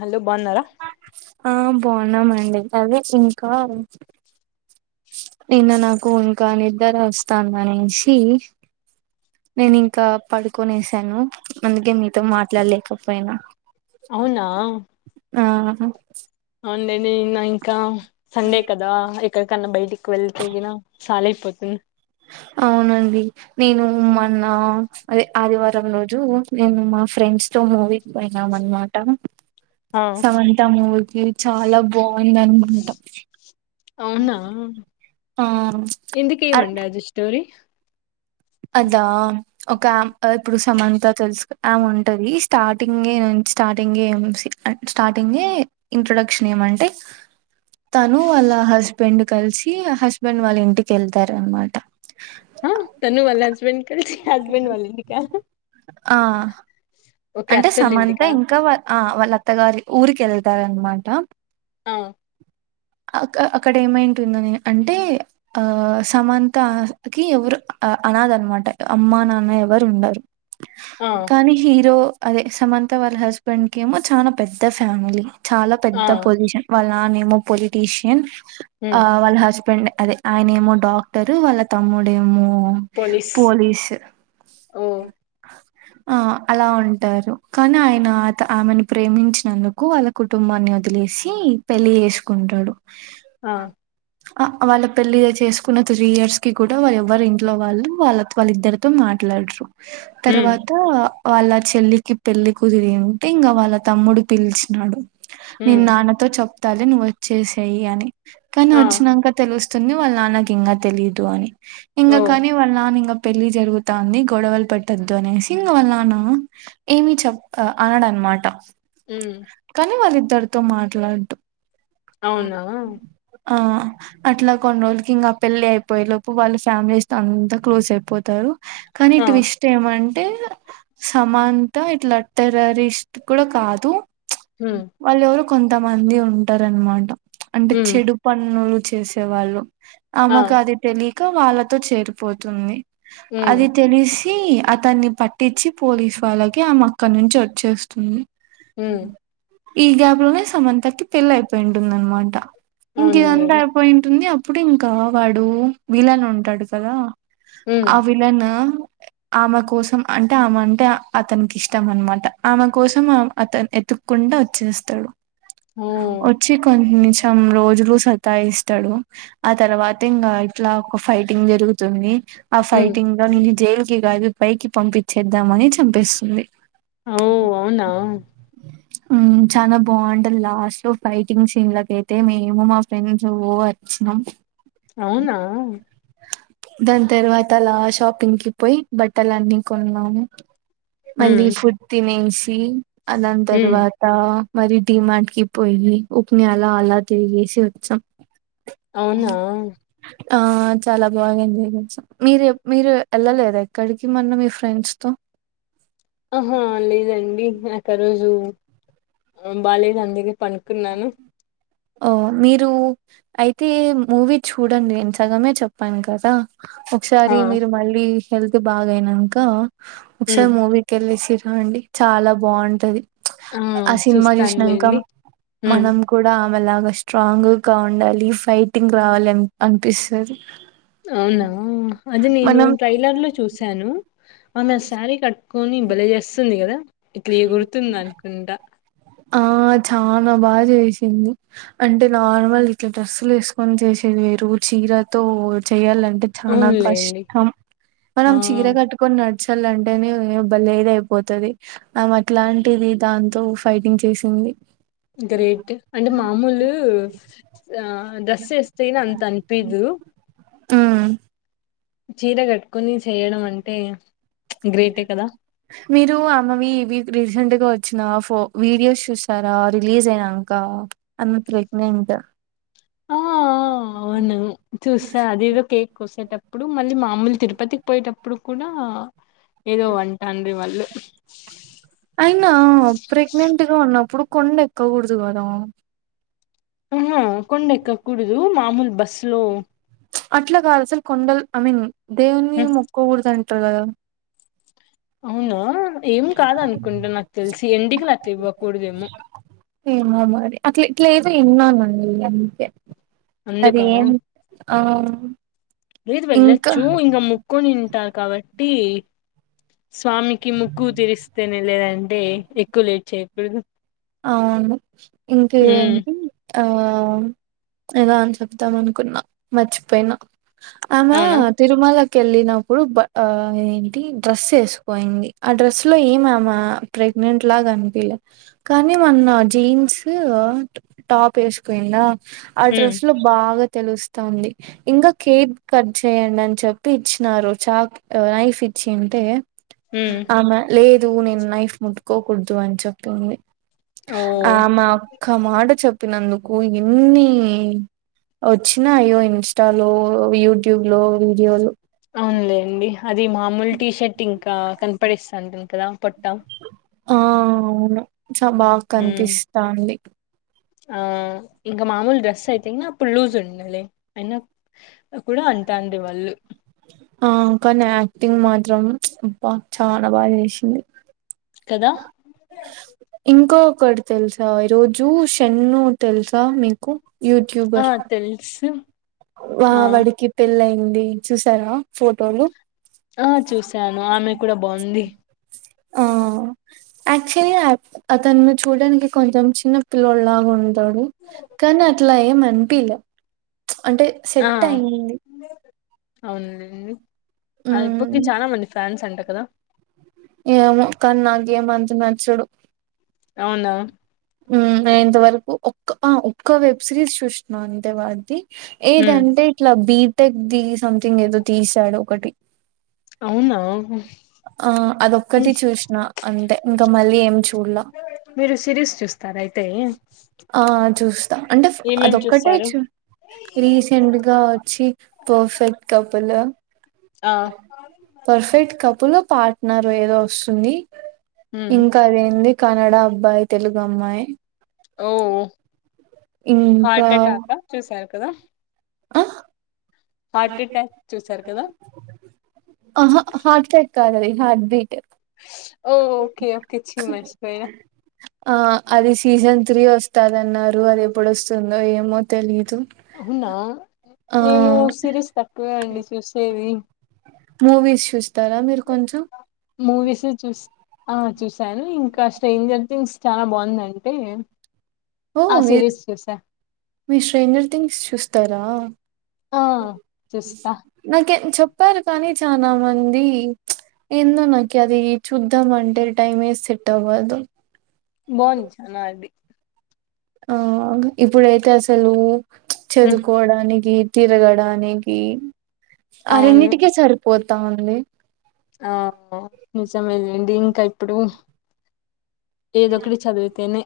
Hello బాగున్నారా బాన్నామండి అదే ఇంకా నిన్న నాకు ఇంకా నిదర వస్తుంది అనేసి నేను ఇంకా పడుకనే వసాను అందుకే మీతో మాట్లాడలేకపోయినా అవునా ఆహ అవుండేని ఇ నా ఇంకా సండే కదా ఎక కన్నా బయటికి వెళ్తేగిన సాల అయిపోతుంది అవునండి నేను మొన్న అదే ఆదివారం రోజు మేము మా ఫ్రెండ్స్ తో మూవీకి పోయినాం అనమాట ఆ సమంత మూవీ ఇ చాలా బాగుంది అనుకుంటాం అవునా ఆ ఎందుకేమంట అది స్టోరి అదా ఒక ఇప్పుడు సమంత తెలుసు ఆమ్ ఉంటది స్టార్టింగ్ నుంచి స్టార్టి స్టార్టింగ్ స్టార్టింగ్ ఇంట్రడక్షన్ ఎం అంటే తను వాళ్ళ హస్బెండ్ కలిసి ఆ హస్బెండ్ వాళ్ళ ఇంటికి వెళ్తారు అనమాట వా హస్బెం క హస్బెండ్ వల్లా ఇంటికా ఆ ఓకే అంటే అత్తోళ్ళ సమంత ఇంటికా ఇంకా ఆ వాళ్ళ అత్తగారి ఊరిక వెళ్తార అనమాట అవు అ అక్కడ ఏమైంటుంద నే అంటే ఆ సమంతకి ఎవరు అనాద అనమాట అమ్మా నాన్న ఎవరు ఉండరు ఆ కానీ హీరో అదే సమంత వాళ్ళ హస్బెండ్ క ఏమో చాలా పెద్ద ఫ్యామిలీ చాలా ఆ పెద్ద పొజిషన్ వాళ్ళ నానా నేమో పొలిటీషియన్ ఆ ఉమ్ వాళ్ళ హస్బెండ్ అదే ఆయన ఏమో డాక్టరు వాళ్ళ తమ్ముడేమో పోలీస్ ఓ అలా ఉంట కానీ ఆయన ఆమెని ప్రేమించినందుకు వాళ్ళ కుటుంబాన్ని వదిలేసి పెళ్ళ చేసుకుంటాడు ఆ ఆ వాళ్ళ పెళ్ళలి చేసుకున్న త్రీ ఇయర్స్ కి కూడా వాళ్ళ ఎవ్వరి ఇంట్లో వాళ్ళు వాళ్ళ వాళ్ళిద్దరితో మాట మాట్లాడరు ఉమ్ తర్వాత వాళ్ళ చెల్లికి పెళ్లి కుదిరింటే ఇంకా వాళ్ళ తమ్ముడు పిలిచినాడు నేను ఉమ్ నాన్నతో చె తాలె నువ్ వచ్చేసాయి అని కానీ ఆ వచ్చినాక తెలుస్తుంది వాళ్ళ నాన్నకి ఇంకా తెలీయదు అని ఇంకా ఓ కని వల్ల ఇంకా పెళ్లి జరుగుతంది గొడవలు పెట్టద్దు అనేసి ఇంక వల్లనా ఏమి చెప్ అనడనమాట ఉమ్ కానీ వాళ్ళి ఇద్దరితో మాట్లాడు అవునా ఆ అట్లా కొన్ని రోజుకి ఇంకా పెళ్లి అయిపోయే లోపు వాళ్ళ ఫ్యామిలీస్ థో అంతా క్లోజ్ అయిపోతారు కానీ ఆ ట్విస్ట్ ఏమంటే సమాంత ఇట్లా టెరరిస్ట్ కూడా కాదు ఉమ్ వాళ్ళు ఎవరు కొంతమంది ఉంటారనమాట అంటే ఉమ్ చెడు పన్నులు చేసేవాళ్ళు ఆ ఆమెకు అది తెలియక వాళ్ళతో చేరిపోతుంది ఉమ్ అది తెలిసి అతన్ని పట్టించి పోలీసు వాళ్ళకి ఆమే అక్క నుంచి వచ్చేస్తుంది ఉమ్ ఈ గ్యాప్ లోనే సమంతకి పెళ్లి అయిపోయి ఉంటుంది అనమాట ఇంక అవునులే ఇదంతా అయిపోయి ఉంటుంది ఇప్పుడు ఇంకా వాడు వీలన ఉంటాడు కదా ఉమ్ ఆ విళన ఆమె కోసం అంటే ఆమె అంటే అతనికి ఇష్టం అనమాట ఆమె కోసం అతను ఎతుక్కుంట వచ్చేస్తాడు ఓ వచ్చి కొంచం రోజులు సతా ఇస్తాడు ఆ తర్వాత ఇంకా ఇట్లా ఒక ఫైటింగ్ జరుగుతుంది ఆ ఉమ్ ఫైటింగ్ లో నేను జైల్ కి కాదు పైకి పంపించేద్దామని చంపిస్తుంది ఓ అవునా చాలా బాగుంటుది లాస్ట్ ఫైటింగ్ సీన్ క అయితే మేము మా ఫ్రెండ్స్ [unintelligible] అవునా దాని తర్వాత అలా షాపింగ్ కి పోయి బట్టలు అన్ని కొన్నాము హ్మ్ మళ్ళీ ఫుడ్ తినేసి అ దాని హ్మ్ తర్వాత మరి మాటికి పోయి ఉపని అలా అలా తిరిగేసి వచ్చాం అవునా ఆ చాలా బాగా ఎంజాయ్ చేస్తాం మీరు మీరు వెళ్ళలేదు ఎక్కడికి మొన్న మీ ఫ్రెండ్స్ తో ఆహా లేదండి ఆ రోజు బాలేదు అందుక పనుకున్నాను ఓ మీరు అయితే మూవీ చూడండి నేను సగమే చెప్పాను కదా ఆ ఒకసారి మీరు మళ్ళీ హెల్త్ బాగాయినాక హ్మ్ ఒకసారి మూవీకి వెళ్ళసి అండి చాలా బాగుంటది ఆ సినిమా చూసినాక చూస్తానులేండి హ్మ్ మనం కూడా మలాగా స్ట్రాంగ్ గా ఉండాలి ఫైటింగ్ రావాలిని అనిపిస్తుంది అవునా అది నేను ట్రైలర్ లో చూసాను ఆ నా శారీ కట్ కని భలే చేస్తుంది కదా ఇట్లా ఏ గురుతుంద అనుకుంటడా ఆ చాలా బాగా చేసింది అంటే నార్మల్ ఇట్లా డ్రెస్సులు వేసుకొని చేసేది వే చీరతో చేయాల అంటే చాల అవునులేండి కష్టం ఆ మనం చీర కట్టుకొని ల్ అంటేనేవ్వలేద అయిపోతుది ఆ అట్లాంటిది దాంతో ఫైటింగ్ చేసింది గ్రేట్ అంటే మామూలు ఆ దస వస్తేనా అంత అనిపద్ మ్ చీర కట్టుకుొని చేయడం అంటే గ్రేటే కదా మీరు అమ్మవి ఇవి రీసెంట్ గా వచ్చిన ఫో వీడియోస్ చూసారా రిలీజ్ అయినాక అన్న ప్రెగ్నంట్ ఆ అవును చూసా అదిదో కేక్ కోసేటప్ప ఇప్పుడు మళ్ళీ మామూలు తిరుపతికి పోయేటప్పుడు కూడా ఏదో అంటాను వాళ్ళు అయినా ప్రెగ్నెంట్ గా ఉన్నప్పుడు కొండ ఎక్క కుడుదుకుదా ఆహా కొండ ఎక్కకూడదు మామూలు బస్సు లో అట్లా కాలసి కొండల్ ఐమీన్ దవని మొక్క ఊరుదానింటల అవునా ఏం కాద అనుకుంటే నాకు తెలిసి ఎడికలు అత ఇవ్వకూడదేమో ఏమ మరి అట్లా ఇట్లా ఏదో విన్నానండి అందుకే అందుక అవు లేదు వెళ్ళచ్చు ఇంకా ముక్కని తింటారు కాబట్టి స్వామికి ముగ్కుగు తరిస్తేనే లేదంటే ఎక్కువ లేట్ చేయకూడదు అవును ఇంక ఉమ్ ఏంటి ఆ ఎదా అని చెప్దాం అనుకున్నా మర్చిపోయినా ఆమ అవునా తిరుమల వెళ్ళినప్పుడు ఏంటి డ్రెస్ వేసుపోయింది ఆ డ్రెస్ లో ఏమి ప్ర ప్రగ్ట్ గా తిలా కానీ మొన్న జీన్స్ టాప్ వేసుపోయిందా ఆ ఉమ్ డ్రెస్ లో బాగా తెలుస్ంది ఇంకా కేక్ కట్ చేయండి అని చెప్పి ఇచ్చినారు చాక్ నైఫ్ ఇ వచ్చి అంటే ఉమ్ ఆమె లేదు నేను నైఫ్ ముట్కోకూడదు అని చెప్తుంది ఆ ఓ మా ఒక్క మాట చెప్పినందుకు ఎన్ని వచ్చినా అయ్యో ఇన్స్టాలో యూట్యూబ్ లో వీడియోలు అవునులేండి అది మామూలు టీ షర్ట్ ఇంకా కనపడిస్తాంటను కదా పొట్టాం ఆ అవును చ బాగా మ్మ్ కనిపిస్తాంది ఆ ఇంకా మామూలు డ్రెస్ అయితే అప్పుడు లూజ్ ఉండాలి అయినా కూడా ఉంటా అడి వాళ్ళు ఆకా నా యాక్టింగ్ మాత్రం బా చాలా బాగా చేసింది కదా ఇంకో ఒకొటి తెలుసు ఆ ఈ రోజూ షన్ను తెలుసా మీకు ఆ యూట్యూబర్ తెలుసు వా ఆ వాడికి పెళ్ళి అయింది చూసారా ఫోటోలు ఆ చూశాను ఆమె కూడా బావుంది ఆ యాక్చువల్లా అతన్ను చూడ్డానికి కొంచెం చిన్న పిల్లోడ్ లాగున్ టడు కనీ అట్లా ఏం అనిపీలె అంటే ఆ సెట్ అయింది అవునులేండి ఆ ఇప్పుకి మ్మ్ చాలా మంది ఫ్యాన్స్ అంట కదా ఏమో కానీ నాకేం అంత నచ్చడు అవునా హూమ్ నే ఇంతవరకు ఒక్క ఆ ఒక్క వెబ్ సిరీస్ చూశ్న అంతే వాడ్ది మ్మ్ ఏదంటే ఇట్ల బీటెక్ ది సంథింగ్ ఏదో తీసాడు ఒకటి అవునా ఆ అదొక్కటి చూసినా అంటే ఇంకా మళ్ళీ ఏం చూడ్లా మీరు సిరీస్ చూస్తారా అయితే ఆ చూస్తా అంటే ఏమేం అదొక్కటే చూస్తారు చూ రీసెంట్ గా వచ్చి పర్ఫెక్ట్ కప్ పులు ఆ పర్ఫెక్ట్ కపుల పార్ట్నర్ ఏదో వస్తుంది మ్మ్ ఇంకా అదేంది కనడ అబ్బాయ్ తెలుగు అమ్మాయ్ ఓ హార్ట్ అటాకా చూసారు కదా అ హార్ట్ అటాక్ చూసారు కదా అహ హార్ట్ అటాక్ కాదది హార్ట్ బీట్ ఓ ఓకే ఓకే చి మర్చిపోయ ఆ అది సీజన్ త్రీ వస్తదన్నారు అది ఎప్పుడు వస్తుందో ఏమో తెలీద్ అవునా నేను సిరీస్ తక్కువే అండి చూసేది మూవీస్ చూస్తారా మీరు కొంచెం మూవీస్ చూస్ ఆ చూసాను ఇంకా స్ట్రేంజర్ థింగ్స్ చాలా బాగుందంటే ఓ ఆ మీర్ సిరీస్ చూసా మీరు స్ట్రెంజర్ థింగ్స్ చూస్తారా ఆ చూస్తా నాకె చెప్పారు కానీ చాలా మంది ఎందో నాకి అది చూద్దామంటే టైం ఏ సెట్ అవ్వదు బా ఉంది సినిమా అది ఆగ్ ఇప్పుడైతే అసలూ ఉమ్, చదుకోడానికి తిరగడానికి ఆ అవును రెండిటికీ సరిపోతా ఉంది ఆ నిజమేనే దీన్కా ఇప్పుడు ఏదొ ఒకటి చదివితేనే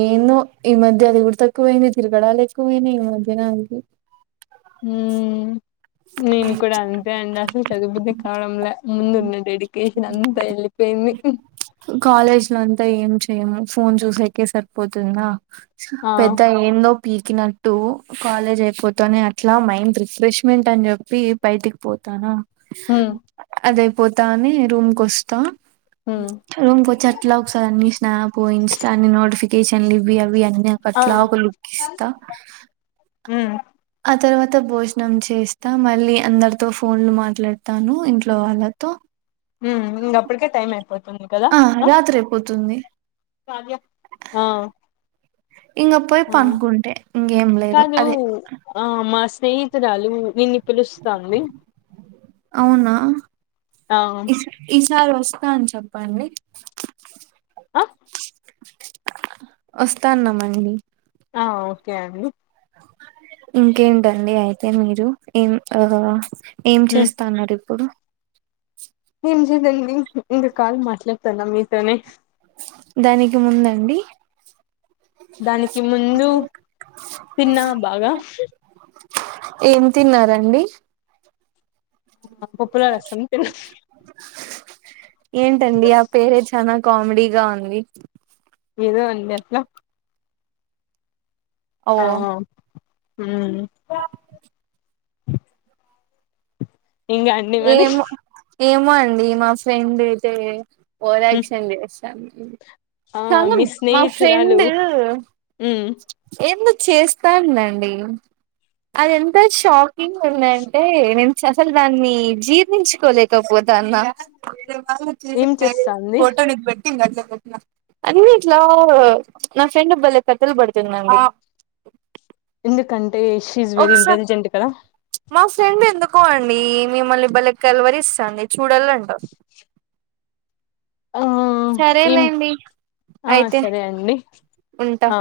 ఏందొ ఈ మధ్య అది గూడ త తక్కువైనై తిరగడాలు ఎక్కువైనై ఈ మధ్యన అన్కె ఉమ్, నేను కూడా అంతే అండి అసలు చదువబుద్ది కావడం లే, ముందు ఉన్న డెడికేషన్ అంత ఎళ్ళిపోయిన్. మి [unintelligible] కాలేజ్ నున్ త ఏం చేయము ఫోన్ చూసకే సరిపోతుందా ఆ పెద్ద ఏందో పీకిన ట్టూ కాలేజ్ అయిపోతానే అట్లా మైండ్ రిఫ్రెష్మెంట్ అన్ చెప్పి బయటికి పోతానా ఉమ్ అదయిపోతానే రూమ్ కొస్తా ఉమ్ రూమ్ కి ఒచ్చి అట్లా ఒకసారి అన్ని స్నాప్ ఇన్స్టా అన్ని నోడిఫి కేషన్లు ఇవి అవి అన్నీ ఆ అకట్లా ఒక లుక్ ఇస్తా ఉమ్ అ తర్వాత భోజనం చ్ ఏస్తా మళ్ళీ అందరితో ఫోన్లు మాట్లాడతాను ఇంట్లో వాళ్ళతో హూమ్ ఇంగ అప్పుడుకే టైమ్ అయిపో ఉంది కదా ఆ రాత్రి అయిపోతుంది ఆ ఇంగ పోయి ఆ పనుకుంటే ఇంగేం లేదు కాదు అదే ఆ మా స్నేహితురాలు నిన్నీ అవునా ఆ ఇస్ ఇస్ చాలు వస్తా అని చెప్పండి ఆ వస్తున్నాంమండి ఆ ఓకే అండి ఇంకేంటండి అయితే మీరు ఏం ఆ ఏం చేస్తాన్నారు ఇప్పుడు మేం జిదండి ఇంగా కాల్ మాట్లాడతాన్న మీతోనే దానికి ముందండి దానికి ముందు తిన్నా బాగా ఏం తిన్నారండి ఆ పొప్పులో రసం తిన్న ఏంటండి ఆ పేరే చానా కామెడీగా ఉంది ఏదో అండి అట్లా ఓ ఆ ఉమ్ ఇంగా అండి మనీ ఏమో ఏమో అండి మా ఫ్రెండ్ అయితే ఒరాక్షన్ చేస్తుంది ఆ చనా మీ మా స్నేహితురాలు ఫ్రెండ్ ఉమ్ ఎందొ చేస్తాందండి అది ఎంత షాక్ కింగ్ ఉందంటే నేను అసలు దాన్ని జీర్ణించుకోలేకపోతాన్న ఏం చేస్తాంది అన్ని ఇట్లా నా ఫ్రెండ్ బలే కథలు బడుతుందండి ఇస్ వెరీ ఇంటెలిజెంట్ కదా మా ఫ్రెండ్ ఎందుకో అండి మిమ్మల్ని బలె కలవరిస్తాండి చూడాలంటా ఆ ఏం సరేలేండి ఆ అయితే సరే అండి ఉంటా ఆ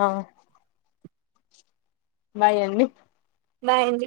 ఆ బాయ్ అండి బాయ్ అండి